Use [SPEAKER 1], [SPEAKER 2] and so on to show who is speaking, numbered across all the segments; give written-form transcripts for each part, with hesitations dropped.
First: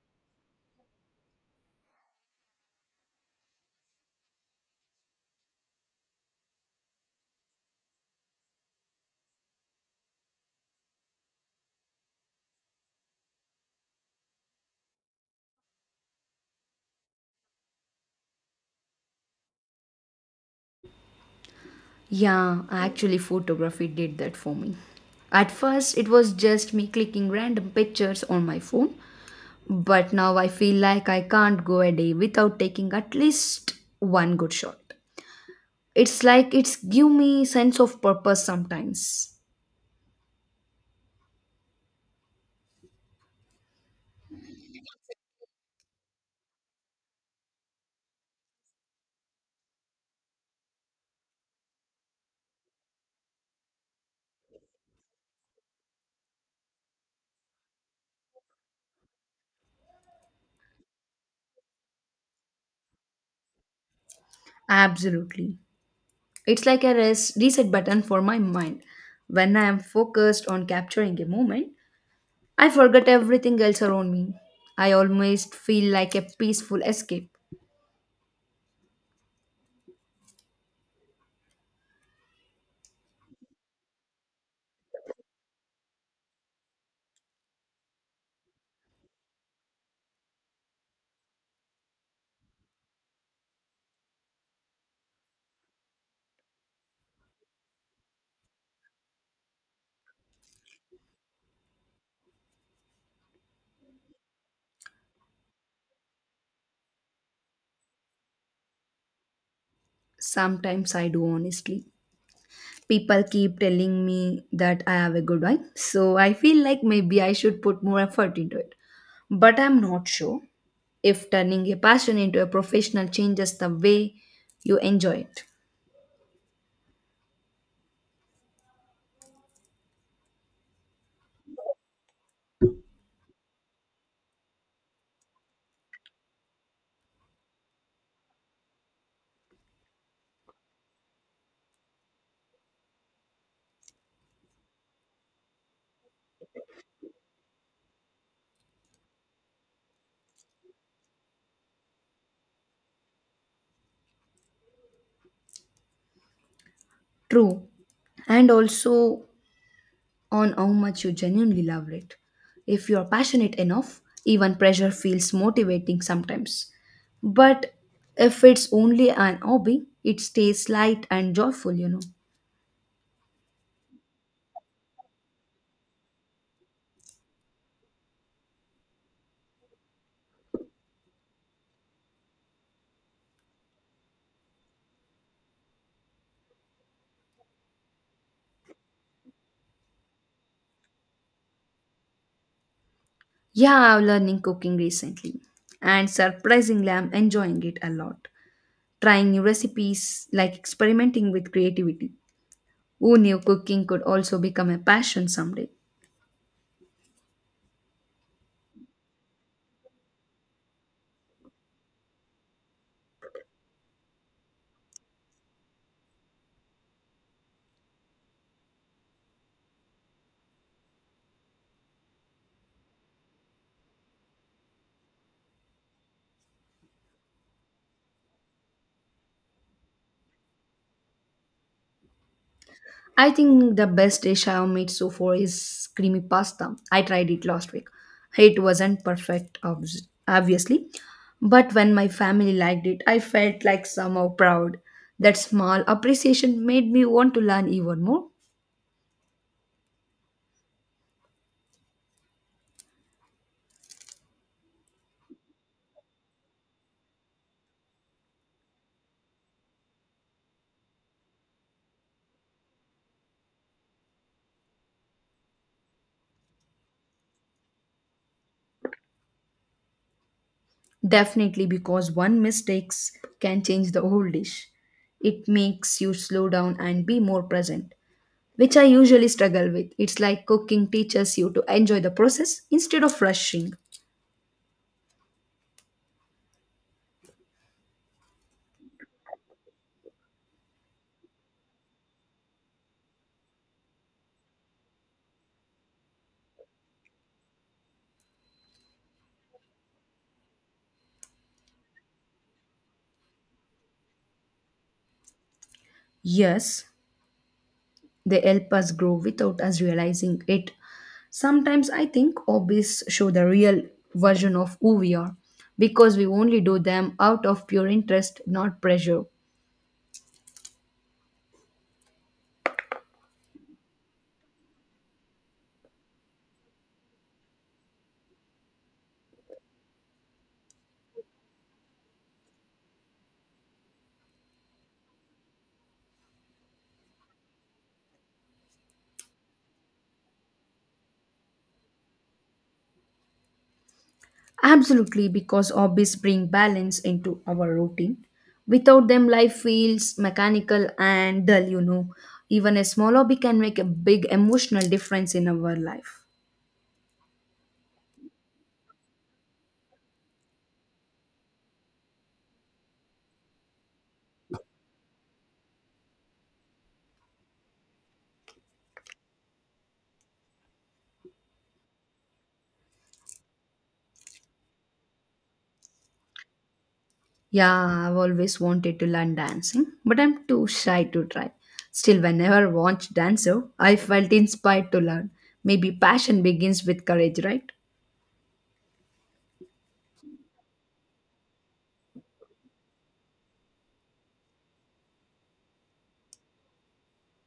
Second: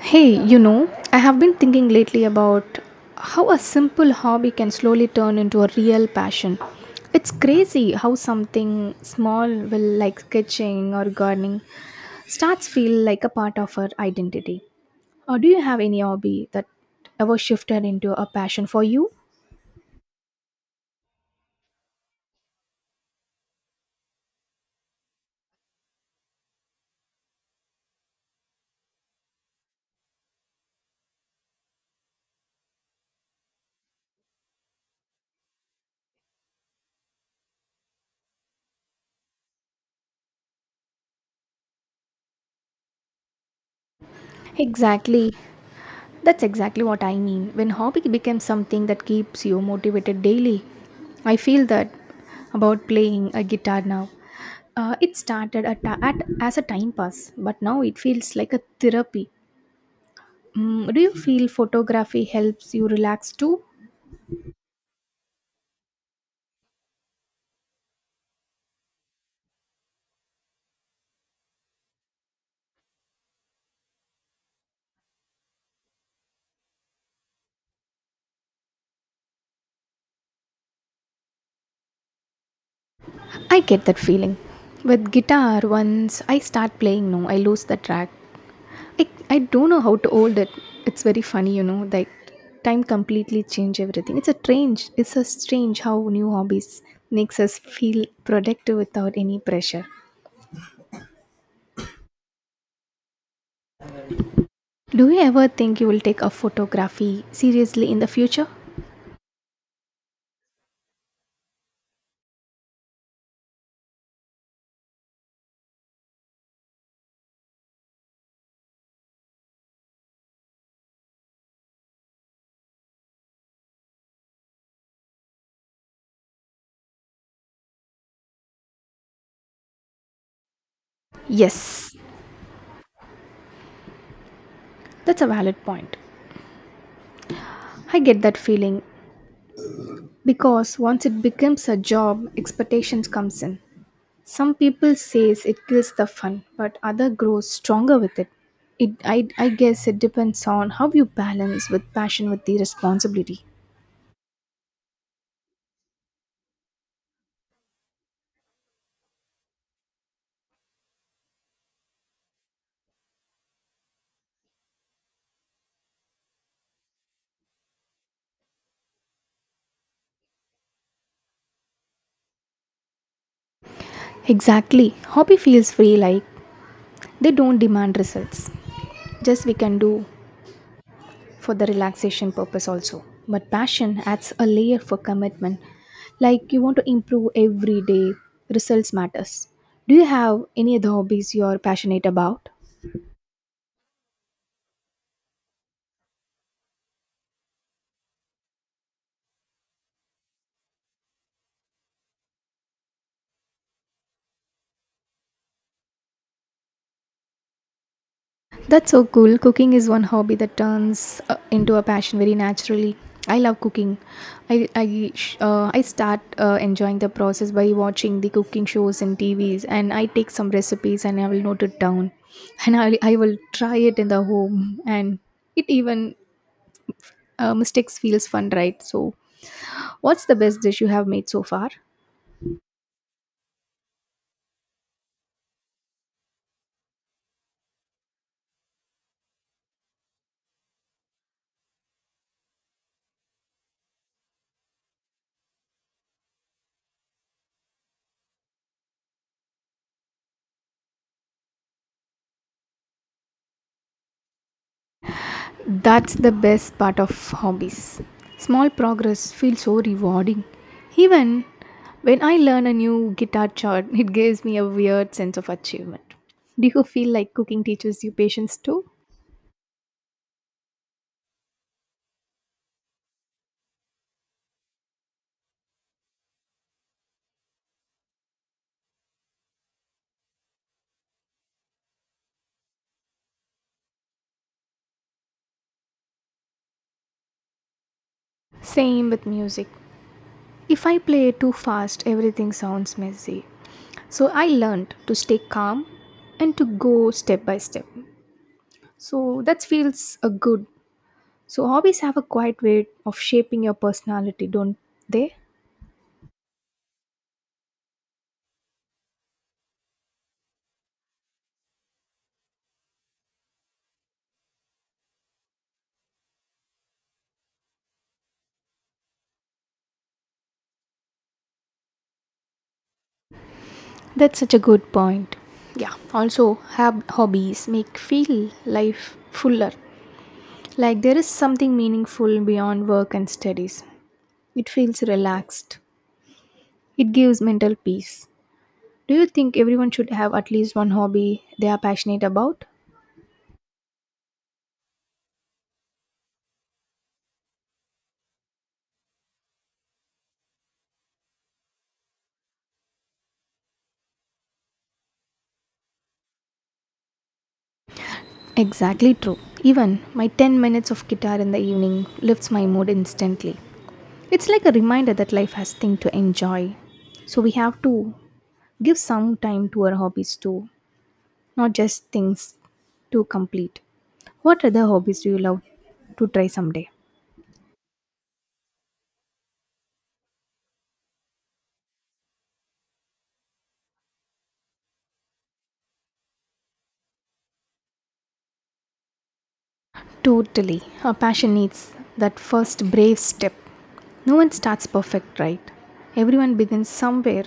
[SPEAKER 1] Hey, you know, I have been thinking lately about how a simple hobby can slowly turn into a real passion. It's crazy how something small will like sketching or gardening starts feel like a part of our identity. Or do you have any hobby that ever shifted into a passion for you?
[SPEAKER 2] Yeah, actually, photography did that for me. At first, it was just me clicking random pictures on my phone, but now I feel like I can't go a day without taking at least one good shot. It's like it's give me sense of purpose sometimes.
[SPEAKER 1] Exactly. That's exactly what I mean. When hobby becomes something that keeps you motivated daily, I feel that about playing a guitar now. It started at as a time pass, but now it feels like a therapy. Mm, do you feel photography helps you relax too?
[SPEAKER 2] Absolutely. It's like a reset button for my mind. When I am focused on capturing a moment, I forget everything else around me. I almost feel like a peaceful escape.
[SPEAKER 1] I get that feeling. With guitar, once I start playing, no, I lose the track. I, I don't know how to old it. It's very funny, like time completely change everything. It's a strange. It's a strange how new hobbies makes us feel productive without any pressure. Do you ever think you will take a photography seriously in the future?
[SPEAKER 2] Sometimes I do, honestly. People keep telling me that I have a good one, so I feel like maybe I should put more effort into it. But I'm not sure if turning a passion into a professional changes the way you enjoy it.
[SPEAKER 1] Yes, that's a valid point. I get that feeling because once it becomes a job, expectations comes in. Some people says it kills the fun, but other grows stronger with it. I guess it depends on how you balance with passion with the responsibility.
[SPEAKER 2] True. And also on how much you genuinely love it. If you are passionate enough, even pressure feels motivating sometimes. But if it's only an hobby, it stays light and joyful,
[SPEAKER 1] Exactly. Hobby feels free like they don't demand results. Just we can do for the relaxation purpose also. But passion adds a layer for commitment. Like you want to improve every day, results matters. Do you have any other hobbies you're passionate about?
[SPEAKER 2] Yeah, I'm learning cooking recently, and surprisingly, I'm enjoying it a lot. Trying new recipes, like experimenting with creativity. Who knew cooking could also become a passion someday?
[SPEAKER 1] That's so cool. Cooking is one hobby that turns into a passion very naturally. I love cooking. I start enjoying the process by watching the cooking shows and TVs, and I take some recipes and I will note it down, and I will try it in the home, and it even mistakes feels fun, right? So, what's the best dish you have made so far?
[SPEAKER 2] I think the best dish I've made so far is creamy pasta. I tried it last week. It wasn't perfect, obviously, but when my family liked it, I felt like somehow proud. That small appreciation made me want to learn even more.
[SPEAKER 1] That's the best part of hobbies. Small progress feels so rewarding. Even when I learn a new guitar chord, it gives me a weird sense of achievement. Do you feel like cooking teaches you patience too?
[SPEAKER 2] Definitely, because one mistakes can change the whole dish. It makes you slow down and be more present, which I usually struggle with. It's like cooking teaches you to enjoy the process instead of rushing.
[SPEAKER 1] Same with music. If I play too fast, everything sounds messy. So I learned to stay calm and to go step by step. So that feels a good. So hobbies have a quiet way of shaping your personality, don't they?
[SPEAKER 2] Yes, they help us grow without us realizing it. Sometimes I think hobbies show the real version of who we are because we only do them out of pure interest, not pressure.
[SPEAKER 1] That's such a good point. Yeah. Also, hobbies make feel life fuller. Like there is something meaningful beyond work and studies. It feels relaxed. It gives mental peace. Do you think everyone should have at least one hobby they are passionate about?
[SPEAKER 2] Absolutely, because hobbies bring balance into our routine. Without them, life feels mechanical and dull, Even a small hobby can make a big emotional difference in our life.
[SPEAKER 1] Exactly true. Even my 10 minutes of guitar in the evening lifts my mood instantly. It's like a reminder that life has things to enjoy. So we have to give some time to our hobbies too, not just things to complete. What other hobbies do you love to try someday?
[SPEAKER 2] Yeah, I've always wanted to learn dancing, but I'm too shy to try. Still, whenever I watched Dancer, I felt inspired to learn. Maybe passion begins with courage, right?
[SPEAKER 1] Totally. Our passion needs that first brave step. No one starts perfect, right? Everyone begins somewhere.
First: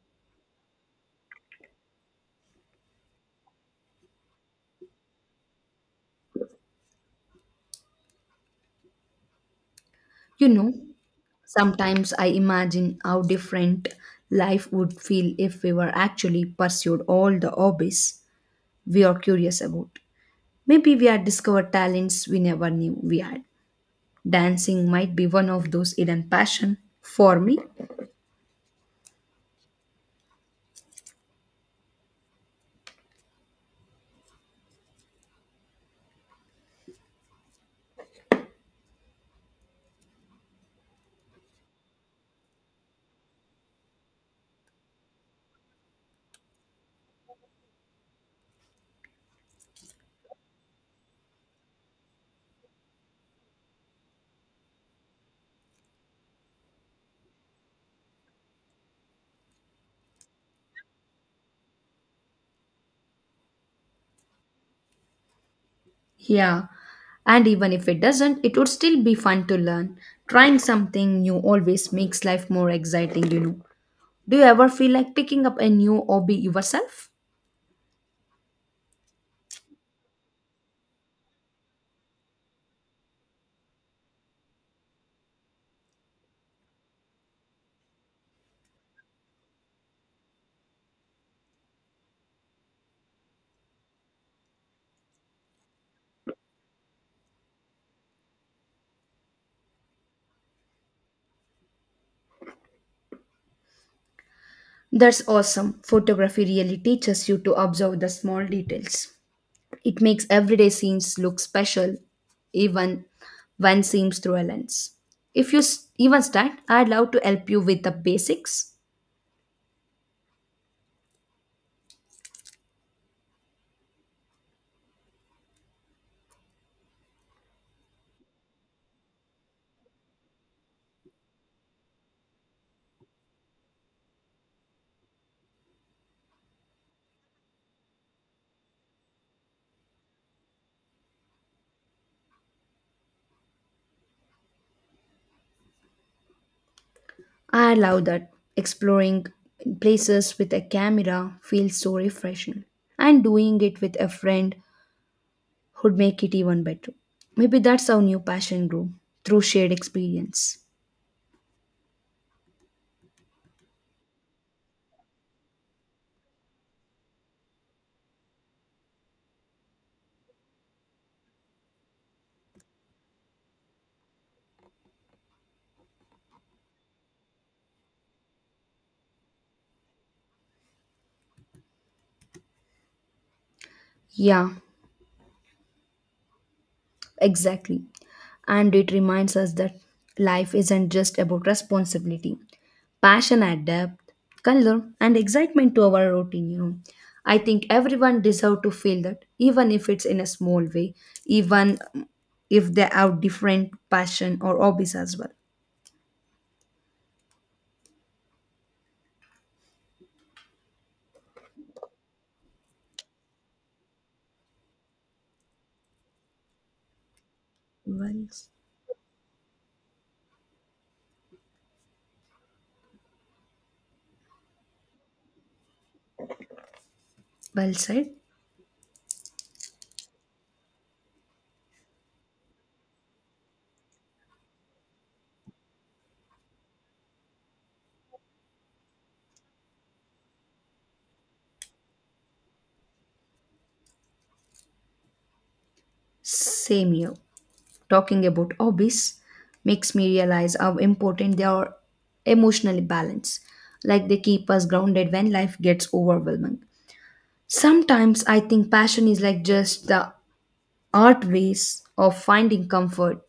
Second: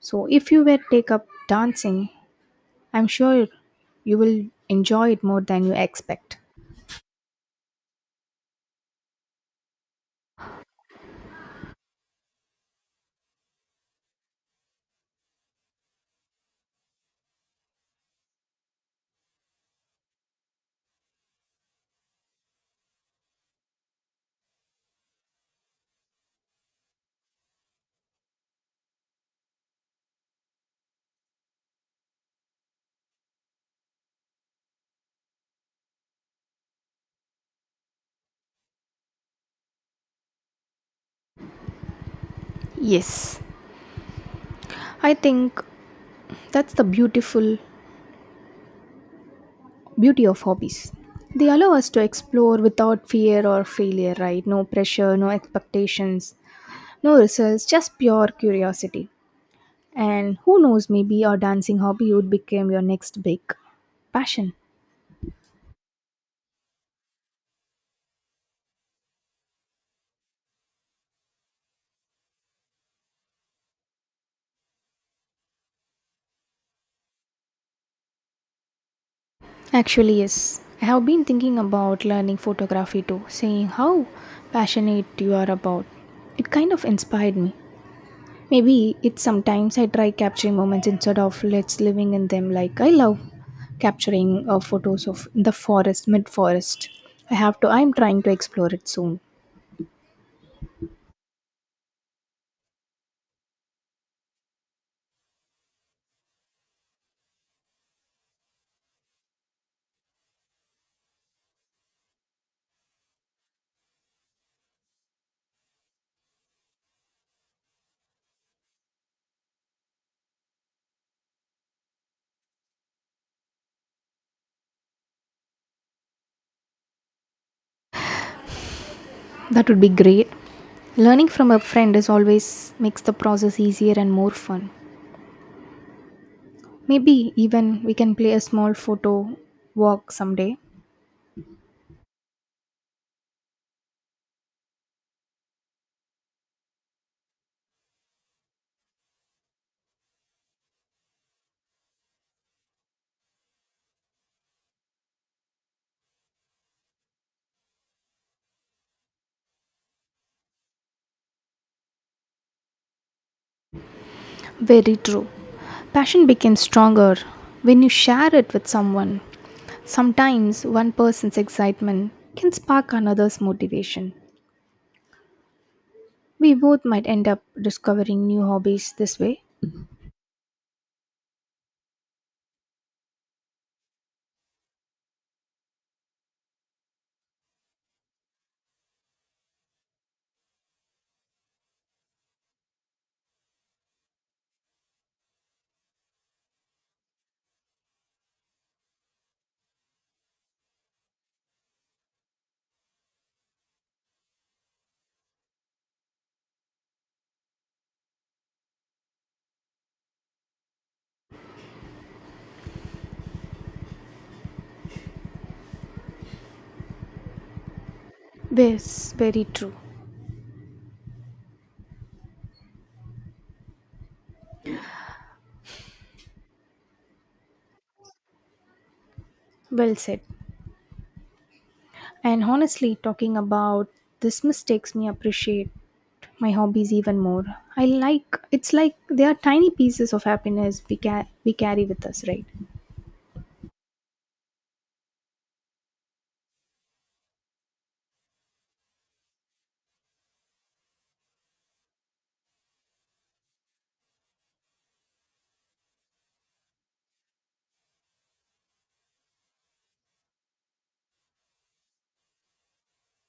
[SPEAKER 1] So if you were to take up dancing, I'm sure you will enjoy it more than you expect.
[SPEAKER 2] You know, sometimes I imagine how different life would feel if we were actually pursued all the hobbies we are curious about. Maybe we had discovered talents we never knew we had. Dancing might be one of those hidden passion for me.
[SPEAKER 1] Yes, I think that's the beautiful beauty of hobbies. They allow us to explore without fear or failure, right? No pressure, no expectations. No results, just pure curiosity. And who knows, maybe your dancing hobby would become your next big passion.
[SPEAKER 2] Yeah. And even if it doesn't, it would still be fun to learn. Trying something new always makes life more exciting. Do you ever feel like picking up a new hobby yourself?
[SPEAKER 1] Actually, yes. I have been thinking about learning photography too, seeing how passionate you are about. It kind of inspired me. Maybe it's sometimes I try capturing moments instead of let's living in them like I love capturing photos of the forest, mid forest. I'm trying to explore it soon.
[SPEAKER 2] That's awesome. Photography really teaches you to observe the small details. It makes everyday scenes look special, even when seen through a lens. If you even start, I'd love to help you with the basics.
[SPEAKER 1] That would be great. Learning from a friend is always makes the process easier and more fun. Maybe even we can play a small photo walk someday.
[SPEAKER 2] I love that exploring places with a camera feels so refreshing, and doing it with a friend would make it even better. Maybe that's our new passion grow through shared experience.
[SPEAKER 1] Very true. Passion becomes stronger when you share it with someone. Sometimes one person's excitement can spark another's motivation. We both might end up discovering new hobbies this way.
[SPEAKER 2] Yeah, exactly. And it reminds us that life isn't just about responsibility. Passion adapt, color, and excitement to our routine. I think everyone deserve to feel that, even if it's in a small way, even if they have different passion or hobbies as well. Well,
[SPEAKER 1] Yes, very true.
[SPEAKER 2] well said.
[SPEAKER 1] Well said. And honestly, talking about this mistakes me appreciate my hobbies even more. I like it's like they are tiny pieces of happiness we carry with us, right?
[SPEAKER 2] Same here. Talking about hobbies makes me realize how important they are emotionally balanced, like they keep us grounded when life gets overwhelming. Sometimes I think passion is like just the art ways of finding comfort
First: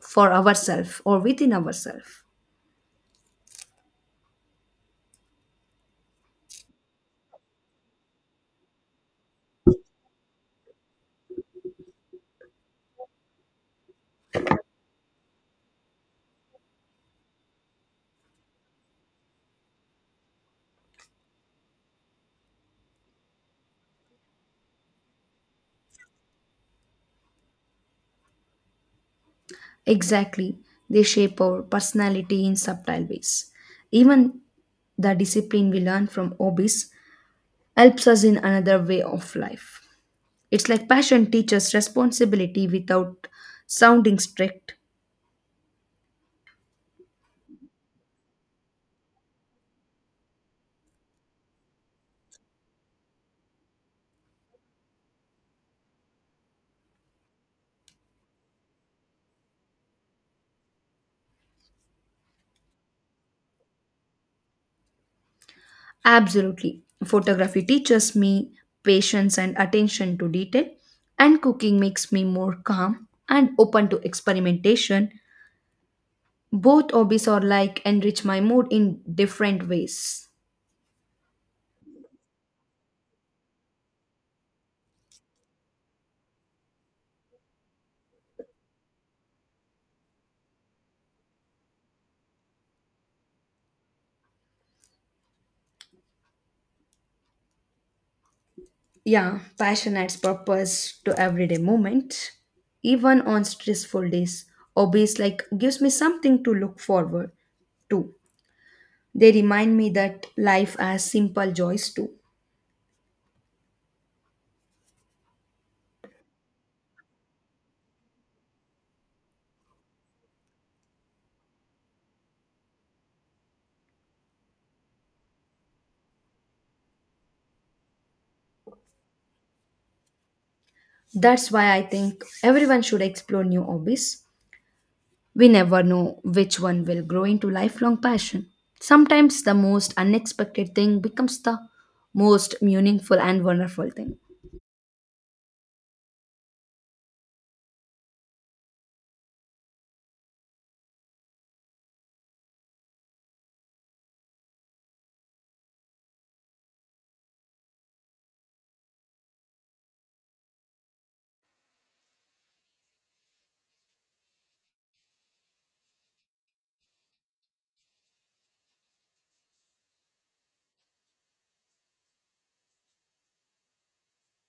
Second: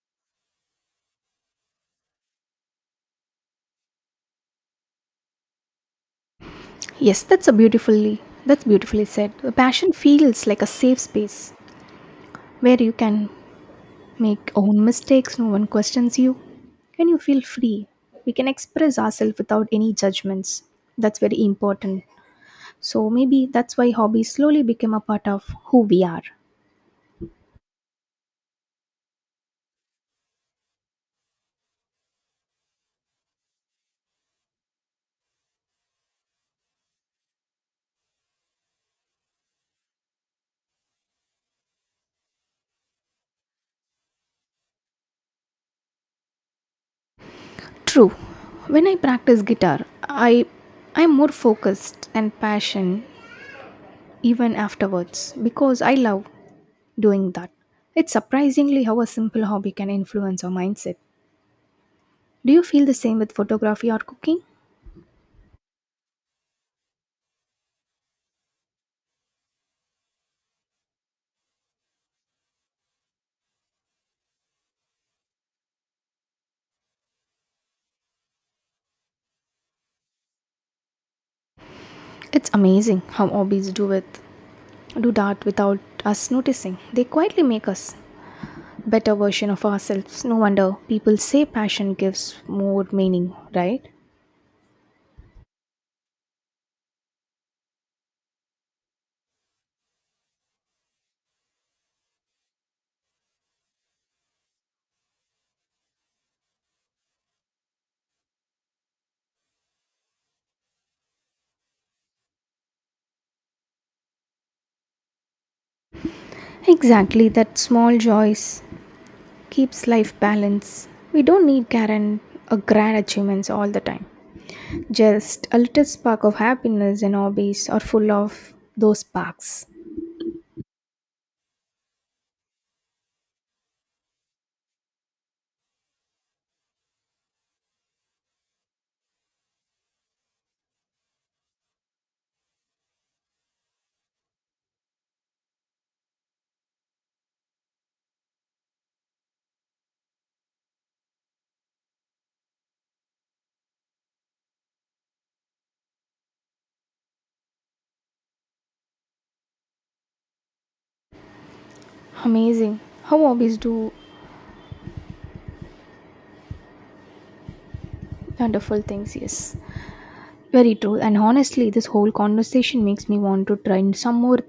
[SPEAKER 2] for ourselves or within ourselves.
[SPEAKER 1] Yes, that's beautifully said. The passion feels like a safe space where you can make own mistakes, no one questions you, and you feel free. We can express ourselves without any judgments. That's very important. So maybe that's why hobbies slowly become a part of who we are.
[SPEAKER 2] Exactly, they shape our personality in subtle ways. Even the discipline we learn from hobbies helps us in another way of life. It's like passion teaches responsibility without sounding strict.
[SPEAKER 1] True. When I practice guitar, I'm more focused and passion even afterwards because I love doing that. It's surprisingly how a simple hobby can influence our mindset. Do you feel the same with photography or cooking?
[SPEAKER 2] Absolutely. Photography teaches me patience and attention to detail, and cooking makes me more calm and open to experimentation. Both hobbies are like enrich my mood in different ways.
[SPEAKER 1] It's amazing how hobbies do with do that without us noticing. They quietly make us better version of ourselves. No wonder people say passion gives more meaning, right?
[SPEAKER 2] Yeah, passion adds purpose to everyday moment. Even on stressful days, hobbies like gives me something to look forward to. They remind me that life has simple joys too.
[SPEAKER 1] Exactly, that small joys keeps life balanced. We don't need grand achievements all the time. Just a little spark of happiness and hobbies are full of those sparks.
[SPEAKER 2] That's why I think everyone should explore new hobbies. We never know which one will grow into lifelong passion. Sometimes the most unexpected thing becomes the most meaningful and wonderful thing.
[SPEAKER 1] Amazing. How hobbies do wonderful things, yes. Very true. And honestly, this whole conversation makes me want to try some more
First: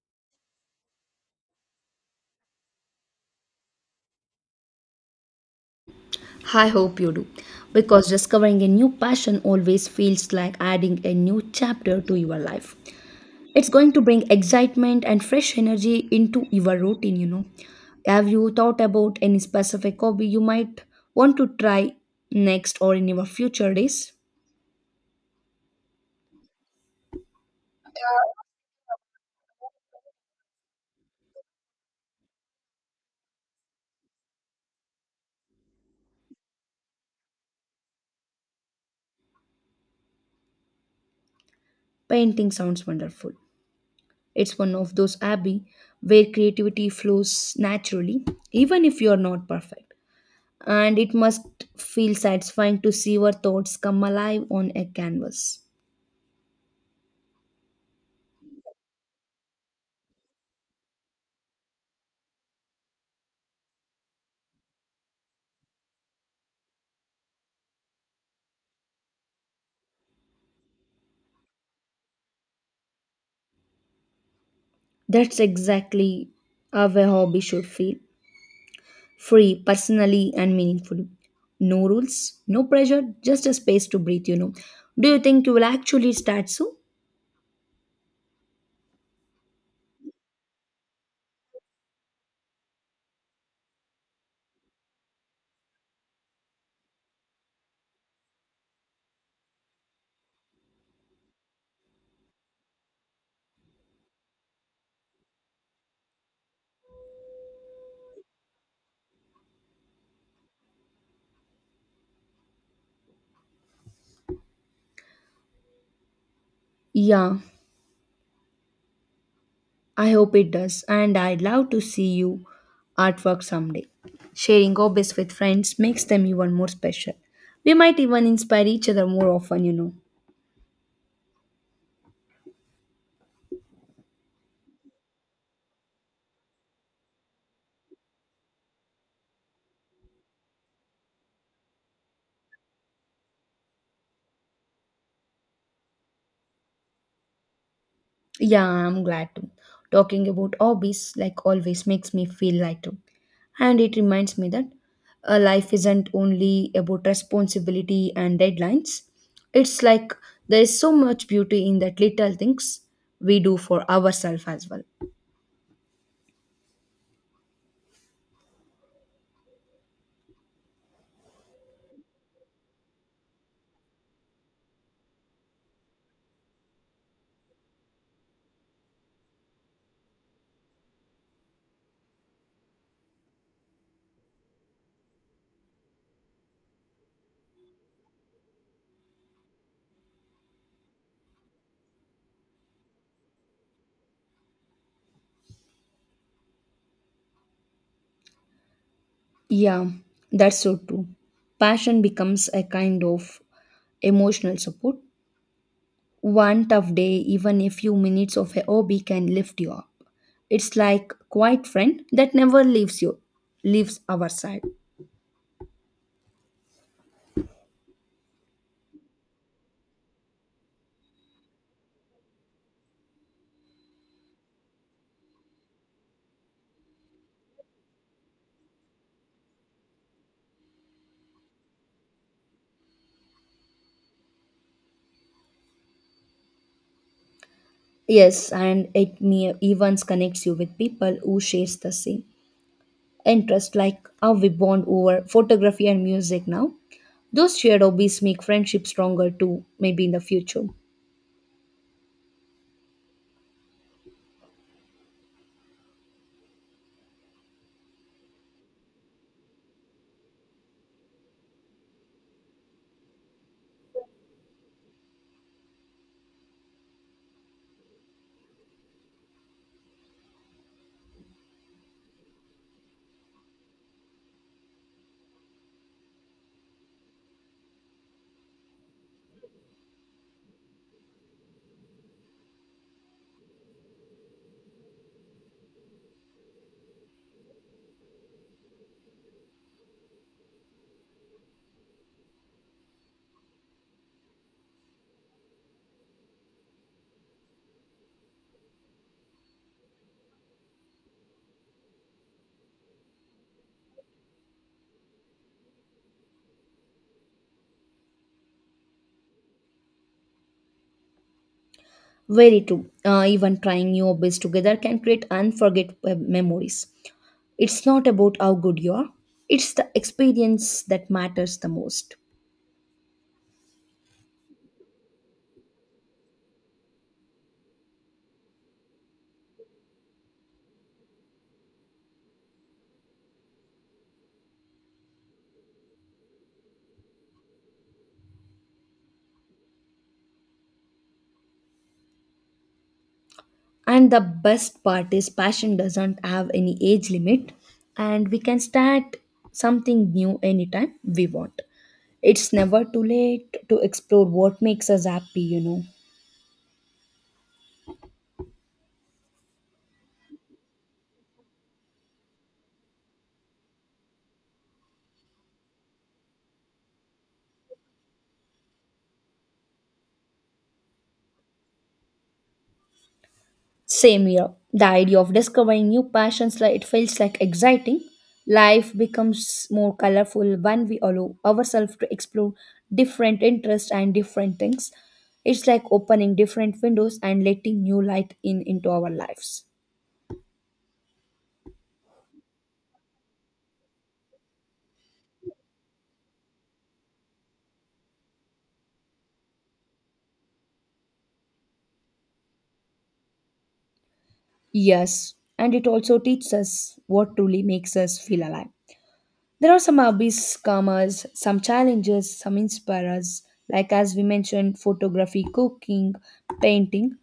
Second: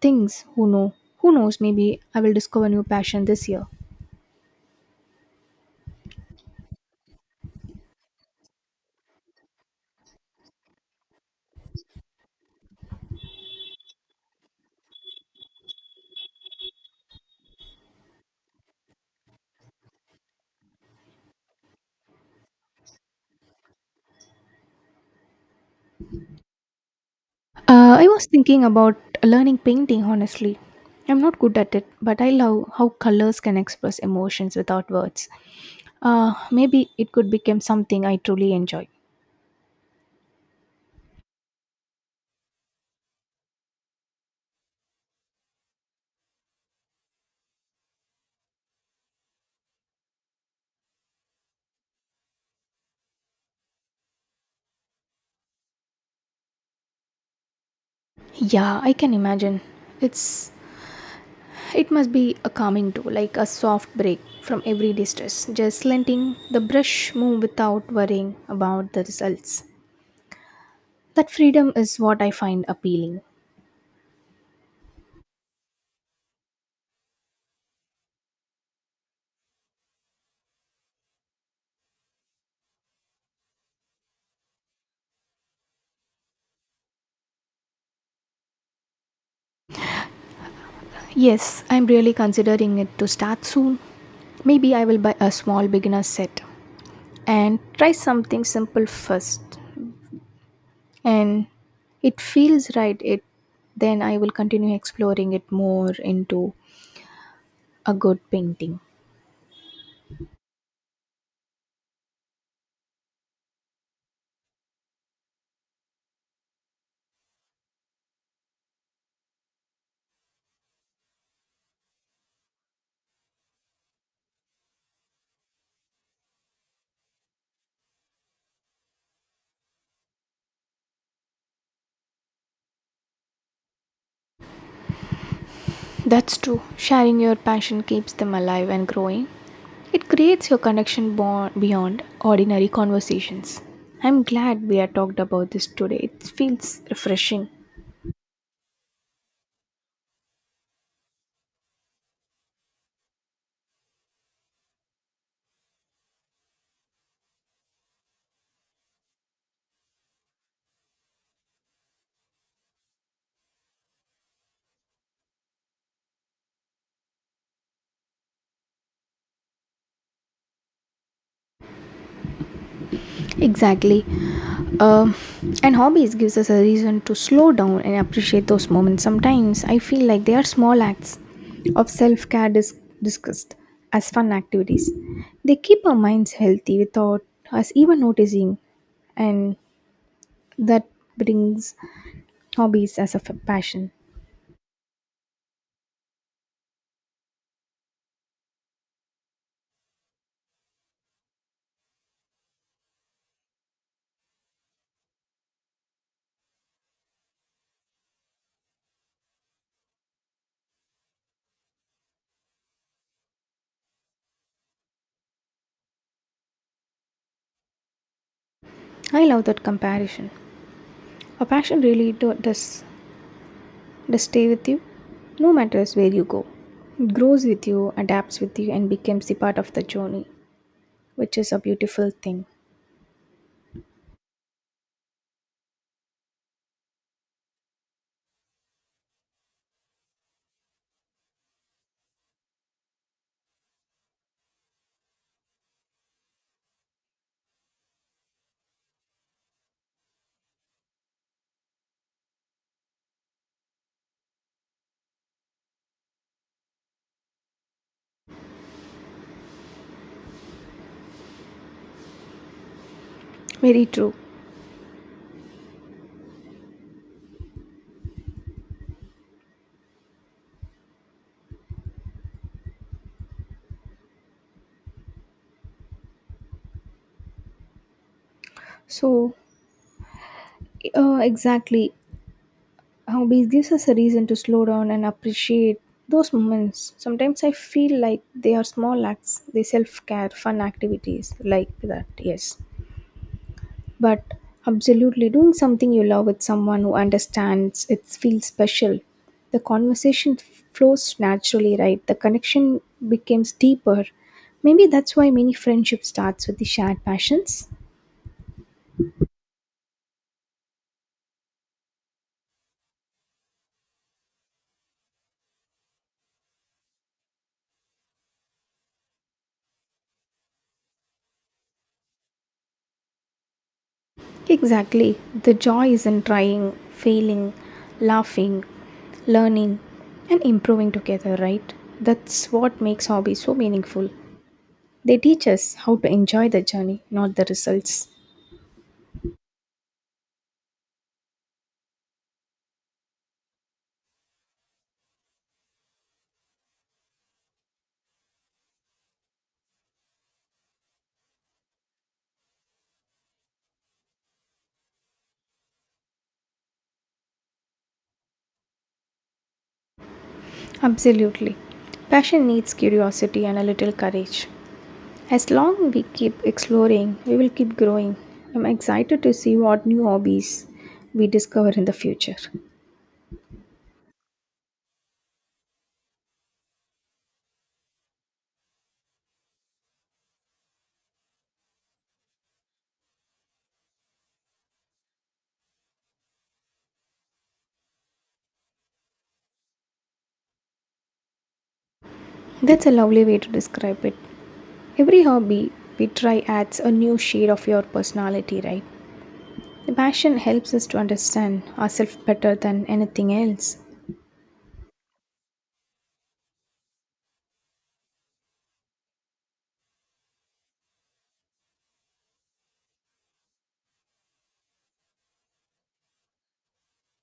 [SPEAKER 1] things. Who knows? Maybe I will discover new passion this year.
[SPEAKER 2] I hope you do, because discovering a new passion always feels like adding a new chapter to your life. It's going to bring excitement and fresh energy into your routine. Have you thought about any specific hobby you might want to try next or in your future days?
[SPEAKER 1] I was thinking about learning painting, honestly. I'm not good at it, but I love how colors can express emotions without words. Maybe it could become something I truly enjoy.
[SPEAKER 2] Painting sounds wonderful. It's one of those hobby where creativity flows naturally, even if you're not perfect. And it must feel satisfying to see your thoughts come alive on a canvas.
[SPEAKER 1] Yeah, I can imagine. It's it must be a calming tool, like a soft break from everyday stress. Just letting the brush move without worrying about the results. That freedom is what I find appealing.
[SPEAKER 2] That's exactly how a hobby should feel. Free personally and meaningfully, no rules, no pressure, just a space to breathe, do you think you will actually start soon?
[SPEAKER 1] Yes, I'm really considering it to start soon. Maybe I will buy a small beginner set and try something simple first, and it feels right, it then I will continue exploring it more into a good painting.
[SPEAKER 2] Yeah, I hope it does, and I'd love to see you artwork someday. Sharing hobbies with friends makes them even more special. We might even inspire each other more often.
[SPEAKER 1] That's true, sharing your passion keeps them alive and growing. It creates your connection bond beyond ordinary conversations. I'm glad we have talked about this today, it feels refreshing.
[SPEAKER 2] Yeah, I'm glad to. Talking about hobbies, like always, makes me feel lighter. And it reminds me that life isn't only about responsibility and deadlines. It's like there's so much beauty in that little things we do for ourselves as well.
[SPEAKER 1] Exactly. Uh, and hobbies gives us a reason to slow down and appreciate those moments. Sometimes I feel like they are small acts of self-care discussed as fun activities. They keep our minds healthy without us even noticing, and that brings hobbies as a passion.
[SPEAKER 2] Yeah, that's so true. Passion becomes a kind of emotional support. One tough day, even a few minutes of a hobby can lift you up. It's like quiet friend that never leaves you, leaves our side.
[SPEAKER 1] I love that comparison. A passion really does stay with you, no matter where you go. It grows with you, adapts with you, and becomes the part of the journey, which is a beautiful thing.
[SPEAKER 2] Yes, and it me even connects you with people who shares the same interest, like how we bond over photography and music now. Those shared hobbies make friendship stronger too, maybe in the future.
[SPEAKER 1] Very true. So, exactly, hobbies gives us a reason to slow down and appreciate those moments. Sometimes I feel like they are small acts, they self care, fun activities like that. Yes, but absolutely doing something you love with someone who understands it feels special. The conversation flows naturally, right? The connection becomes deeper. Maybe that's why many friendship starts with the shared passions.
[SPEAKER 2] Very true. Even trying new hobbies together can create unforgettable memories. It's not about how good you are, it's the experience that matters the most.
[SPEAKER 1] Exactly. The joy is in trying, failing, laughing, learning, and improving together, right? That's what makes hobbies so meaningful. They teach us how to enjoy the journey, not the results.
[SPEAKER 2] And the best part is, passion doesn't have any age limit, and we can start something new anytime we want. It's never too late to explore what makes us happy.
[SPEAKER 1] Absolutely. Passion needs curiosity and a little courage. As long we keep exploring, we will keep growing. I'm excited to see what new hobbies we discover in the future.
[SPEAKER 2] Same here, the idea of discovering new passions, like it feels like exciting. Life becomes more colorful when we allow ourselves to explore different interests and different things. It's like opening different windows and letting new light in into our lives.
[SPEAKER 1] That's a lovely way to describe it. Every hobby we try adds a new shade of your personality, right? The passion helps us to understand ourselves better than anything else.
[SPEAKER 2] Yes, and it also teaches us what truly makes us feel alive. There are some hobbies, commas, some challenges, some inspire like as we mentioned, photography, cooking, painting.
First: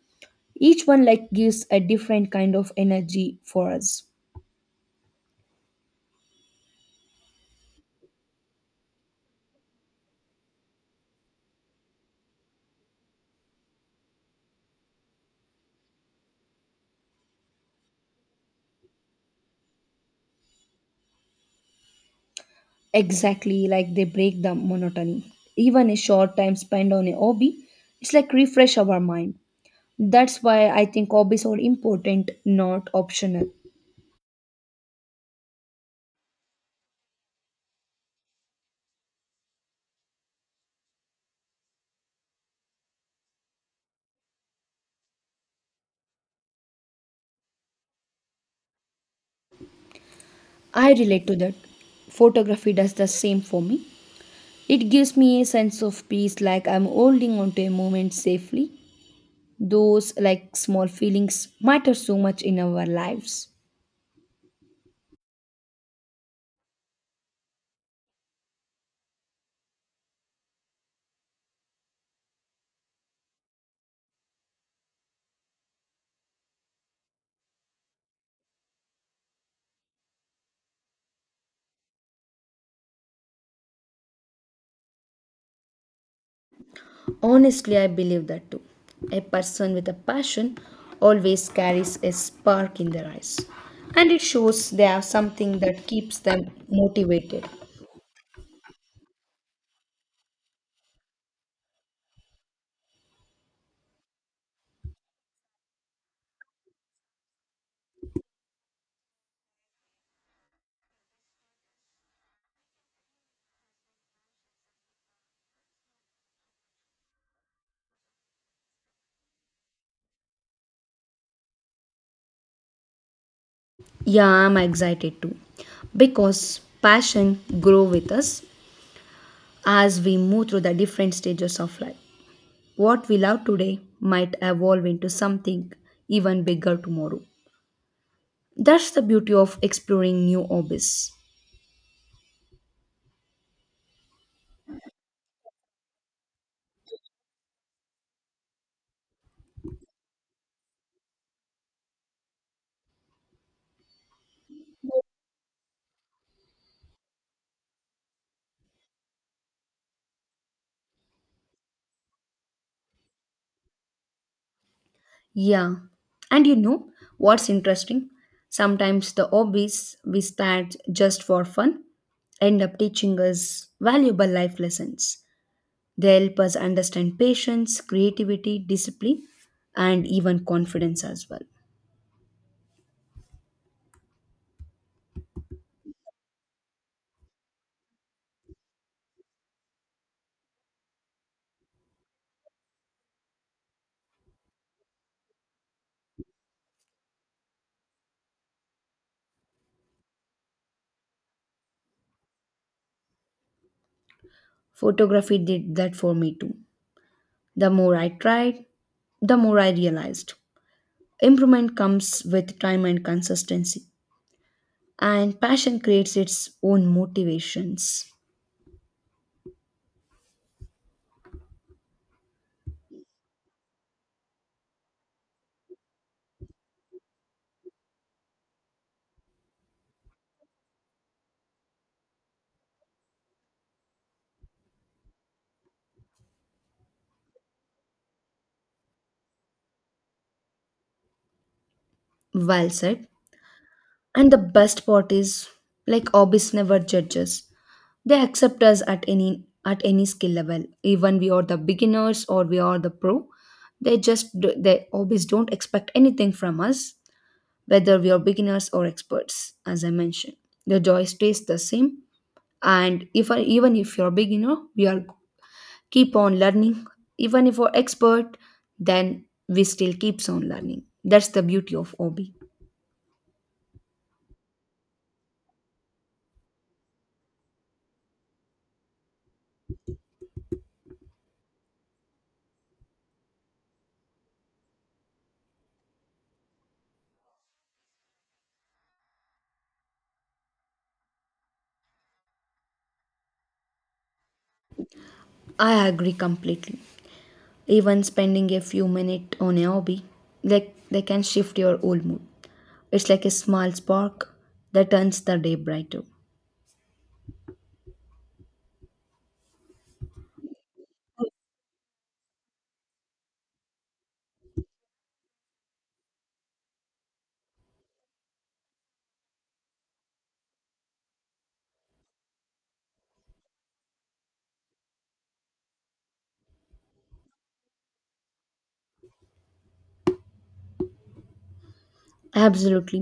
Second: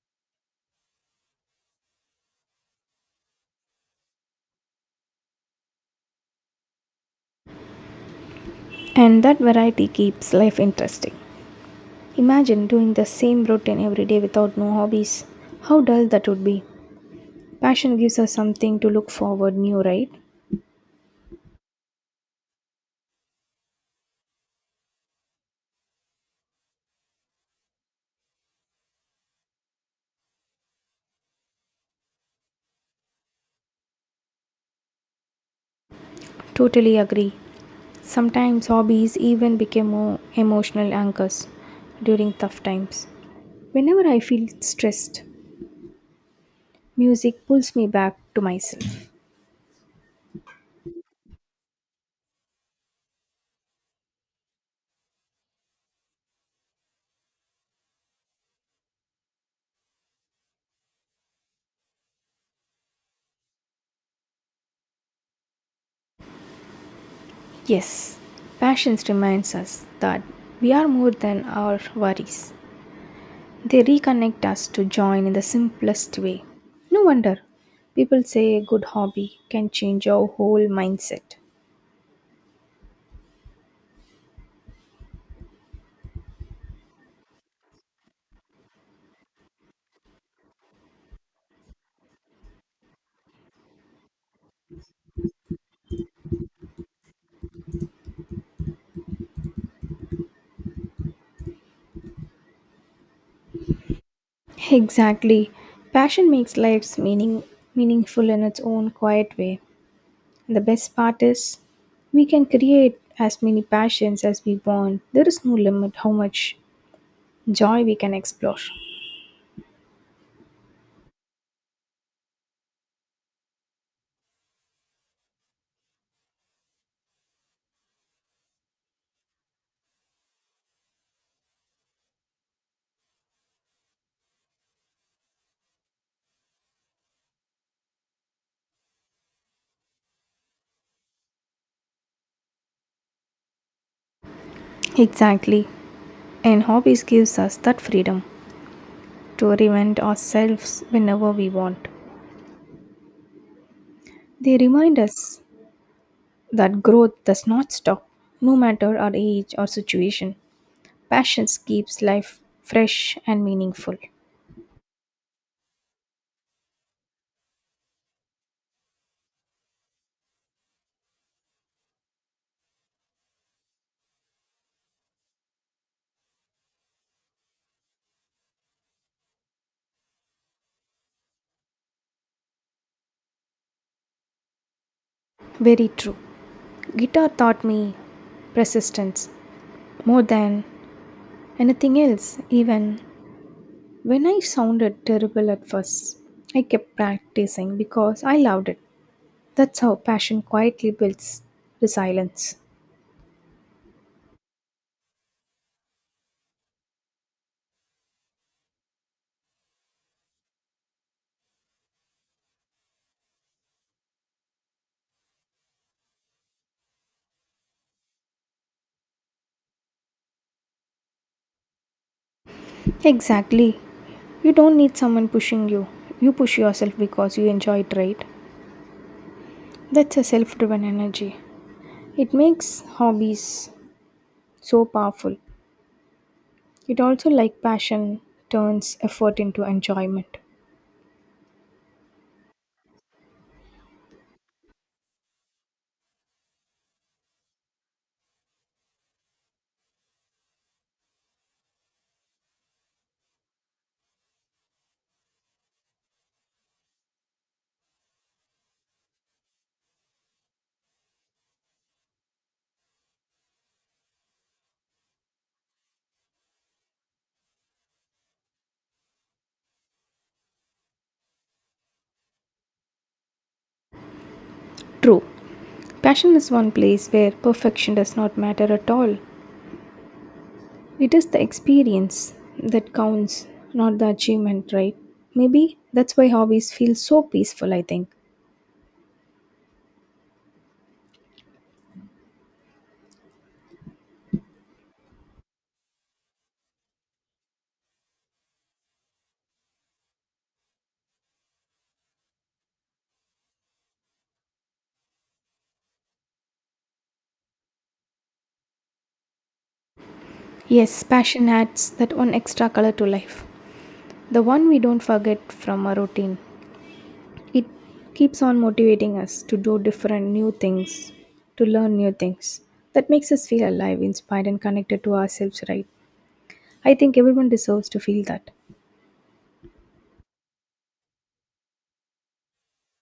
[SPEAKER 2] Each one like gives a different kind of energy for us.
[SPEAKER 1] And that variety keeps life interesting. Imagine doing the same routine every day without no hobbies. How dull that would be. Passion gives us something to look forward new, right?
[SPEAKER 2] Exactly, like they break the monotony. Even a short time spent on a hobby, it's like refresh our mind. That's why I think hobbies are important, not optional.
[SPEAKER 1] Totally agree. Sometimes hobbies even become more emotional anchors during tough times. Whenever I feel stressed, music pulls me back to myself.
[SPEAKER 2] I relate to that. Photography does the same for me. It gives me a sense of peace, like I'm holding on to a moment safely. Those like small feelings matter so much in our lives.
[SPEAKER 1] Yes, passions reminds us that we are more than our worries. They reconnect us to join in the simplest way. No wonder people say a good hobby can change our whole mindset.
[SPEAKER 2] Honestly, I believe that too. A person with a passion always carries a spark in their eyes, and it shows they have something that keeps them motivated.
[SPEAKER 1] Exactly. Passion makes life's meaning meaningful in its own quiet way. And the best part is we can create as many passions as we want. There is no limit how much joy we can explore.
[SPEAKER 2] Yeah, I'm excited too because passion grow with us as we move through the different stages of life. What we love today might evolve into something even bigger tomorrow. That's the beauty of exploring new hobbies.
[SPEAKER 1] Exactly. And hobbies gives us that freedom to reinvent ourselves whenever we want. They remind us that growth does not stop, no matter our age or situation. Passions keeps life fresh and meaningful.
[SPEAKER 2] Yeah, and you know what's interesting? Sometimes the hobbies we start just for fun end up teaching us valuable life lessons. They help us understand patience, creativity, discipline, and even confidence as well.
[SPEAKER 1] Very true. Guitar taught me persistence more than anything else. Even when I sounded terrible at first, I kept practicing because I loved it. That's how passion quietly builds resilience.
[SPEAKER 2] Photography did that for me too. The more I tried, the more I realized improvement comes with time and consistency, and passion creates its own motivations.
[SPEAKER 1] Exactly. You don't need someone pushing you. You push yourself because you enjoy it, right? That's a self driven energy. It makes hobbies so powerful. It also, like passion, turns effort into enjoyment.
[SPEAKER 2] Well said. And the best part is, like hobbies never judges. They accept us at any skill level, even we are the beginners or we are the pro. They hobbies don't expect anything from us, whether we are beginners or experts. As I mentioned, the joy stays the same, and if even if you're a beginner, we are keep on learning, even if we're expert then we still keeps on learning. That's the beauty of hobby.
[SPEAKER 1] True. Passion is one place where perfection does not matter at all. It is the experience that counts, not the achievement, right? Maybe that's why hobbies feel so peaceful, I think.
[SPEAKER 2] I agree completely. Even spending a few minutes on a hobby, like they can shift your whole mood. It's like a small spark that turns the day brighter.
[SPEAKER 1] Yes, passion adds that one extra color to life. The one we don't forget from our routine. It keeps on motivating us to do different new things, to learn new things. That makes us feel alive, inspired, and connected to ourselves, right? I think everyone deserves to feel that.
[SPEAKER 2] Absolutely,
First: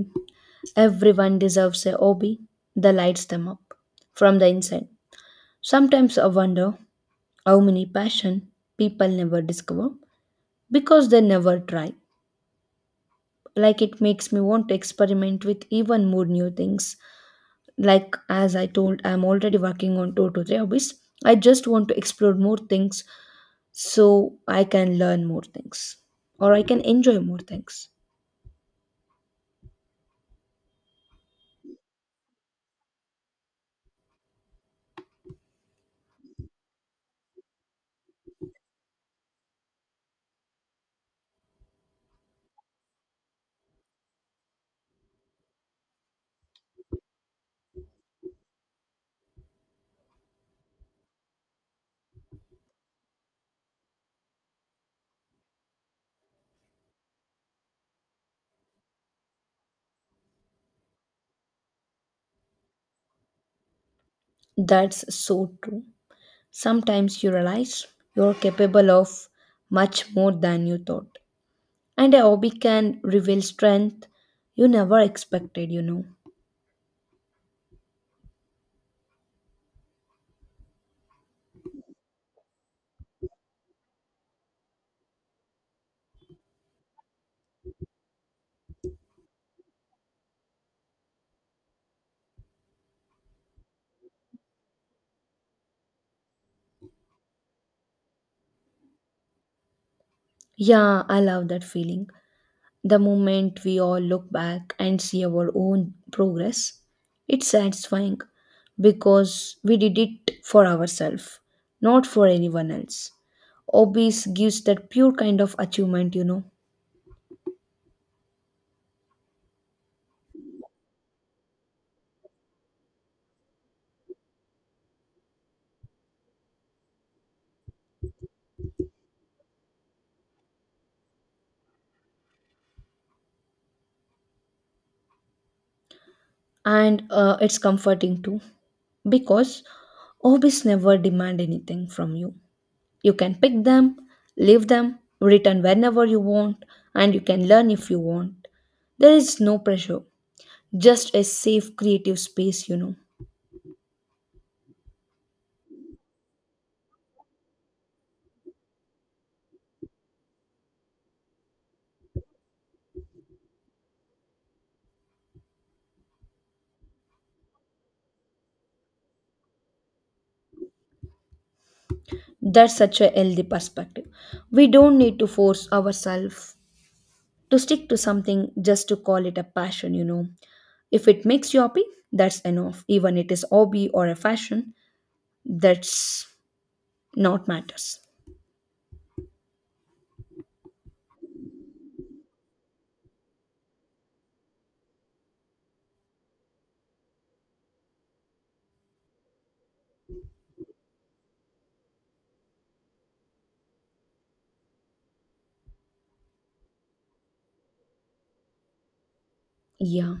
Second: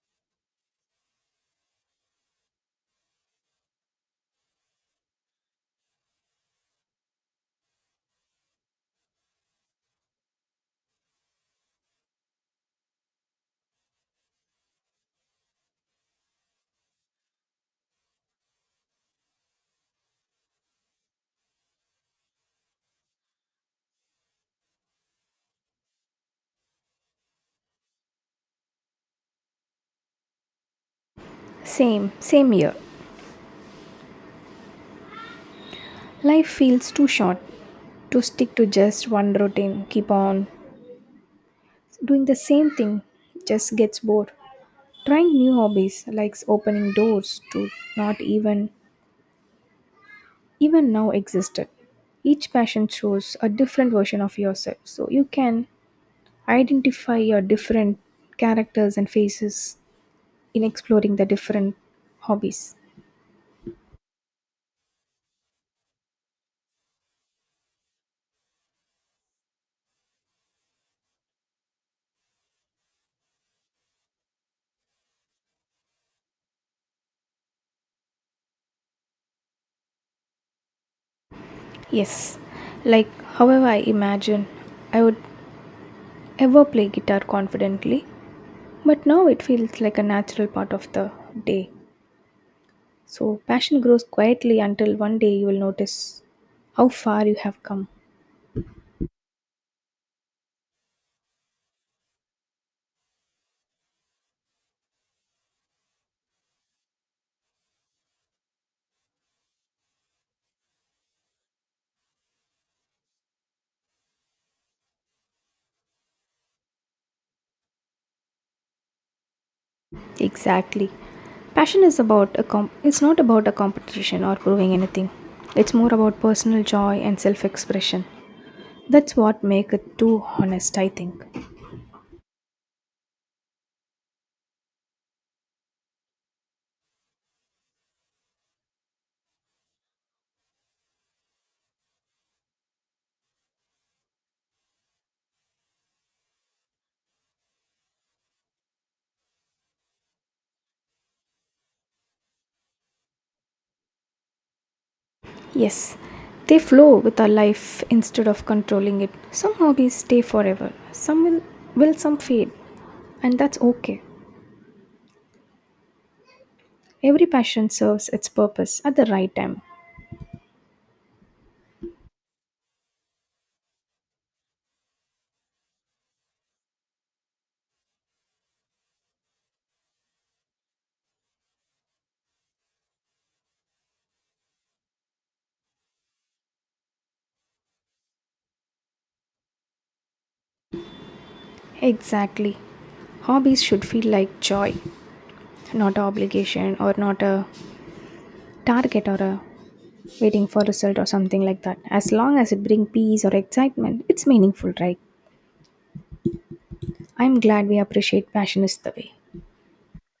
[SPEAKER 2] everyone deserves a hobby that lights them up from the inside. Sometimes I wonder how many passion people never discover because they never try. Like it makes me want to experiment with even more new things, like as I told, I'm already working on two to three hobbies. I just want to explore more things so I can learn more things or I can enjoy more things.
[SPEAKER 1] Same here. Life feels too short to stick to just one routine, keep on doing the same thing, just gets bored. Trying new hobbies, like opening doors to not even even now existed. Each passion shows a different version of yourself, so you can identify your different characters and faces in exploring the different hobbies.
[SPEAKER 2] That's so true. Sometimes you realize you're capable of much more than you thought, and a hobby can reveal strength you never expected,
[SPEAKER 1] Yes, like however I imagine I would ever play guitar confidently, but now it feels like a natural part of the day. So passion grows quietly until one day you will notice how far you have come.
[SPEAKER 2] yeah, I love that feeling. The moment we all look back and see our own progress, it's satisfying because we did it for ourselves, not for anyone else. Hobbies gives that pure kind of achievement,
[SPEAKER 1] Exactly. Passion is about a com- it's not about a competition or proving anything. It's more about personal joy and self-expression. That's what make it too honest, I think.
[SPEAKER 2] and it's comforting too because hobbies never demand anything from you. You can pick them, leave them, return whenever you want, and you can learn if you want. There is no pressure, just a safe creative space,
[SPEAKER 1] Yes, they flow with our life instead of controlling it. Some hobbies stay forever. Some will, some fade, and that's okay. Every passion serves its purpose at the right time.
[SPEAKER 2] That's such a healthy perspective. We don't need to force ourselves to stick to something just to call it a passion, If it makes you happy, that's enough. Even it is hobby or a fashion, that's not matters.
[SPEAKER 1] Exactly. Hobbies should feel like joy, not an obligation or not a target or a waiting for result or something like that, as long as it brings peace or excitement it's meaningful, right? I'm glad we appreciate passion is the way.
[SPEAKER 2] Yeah.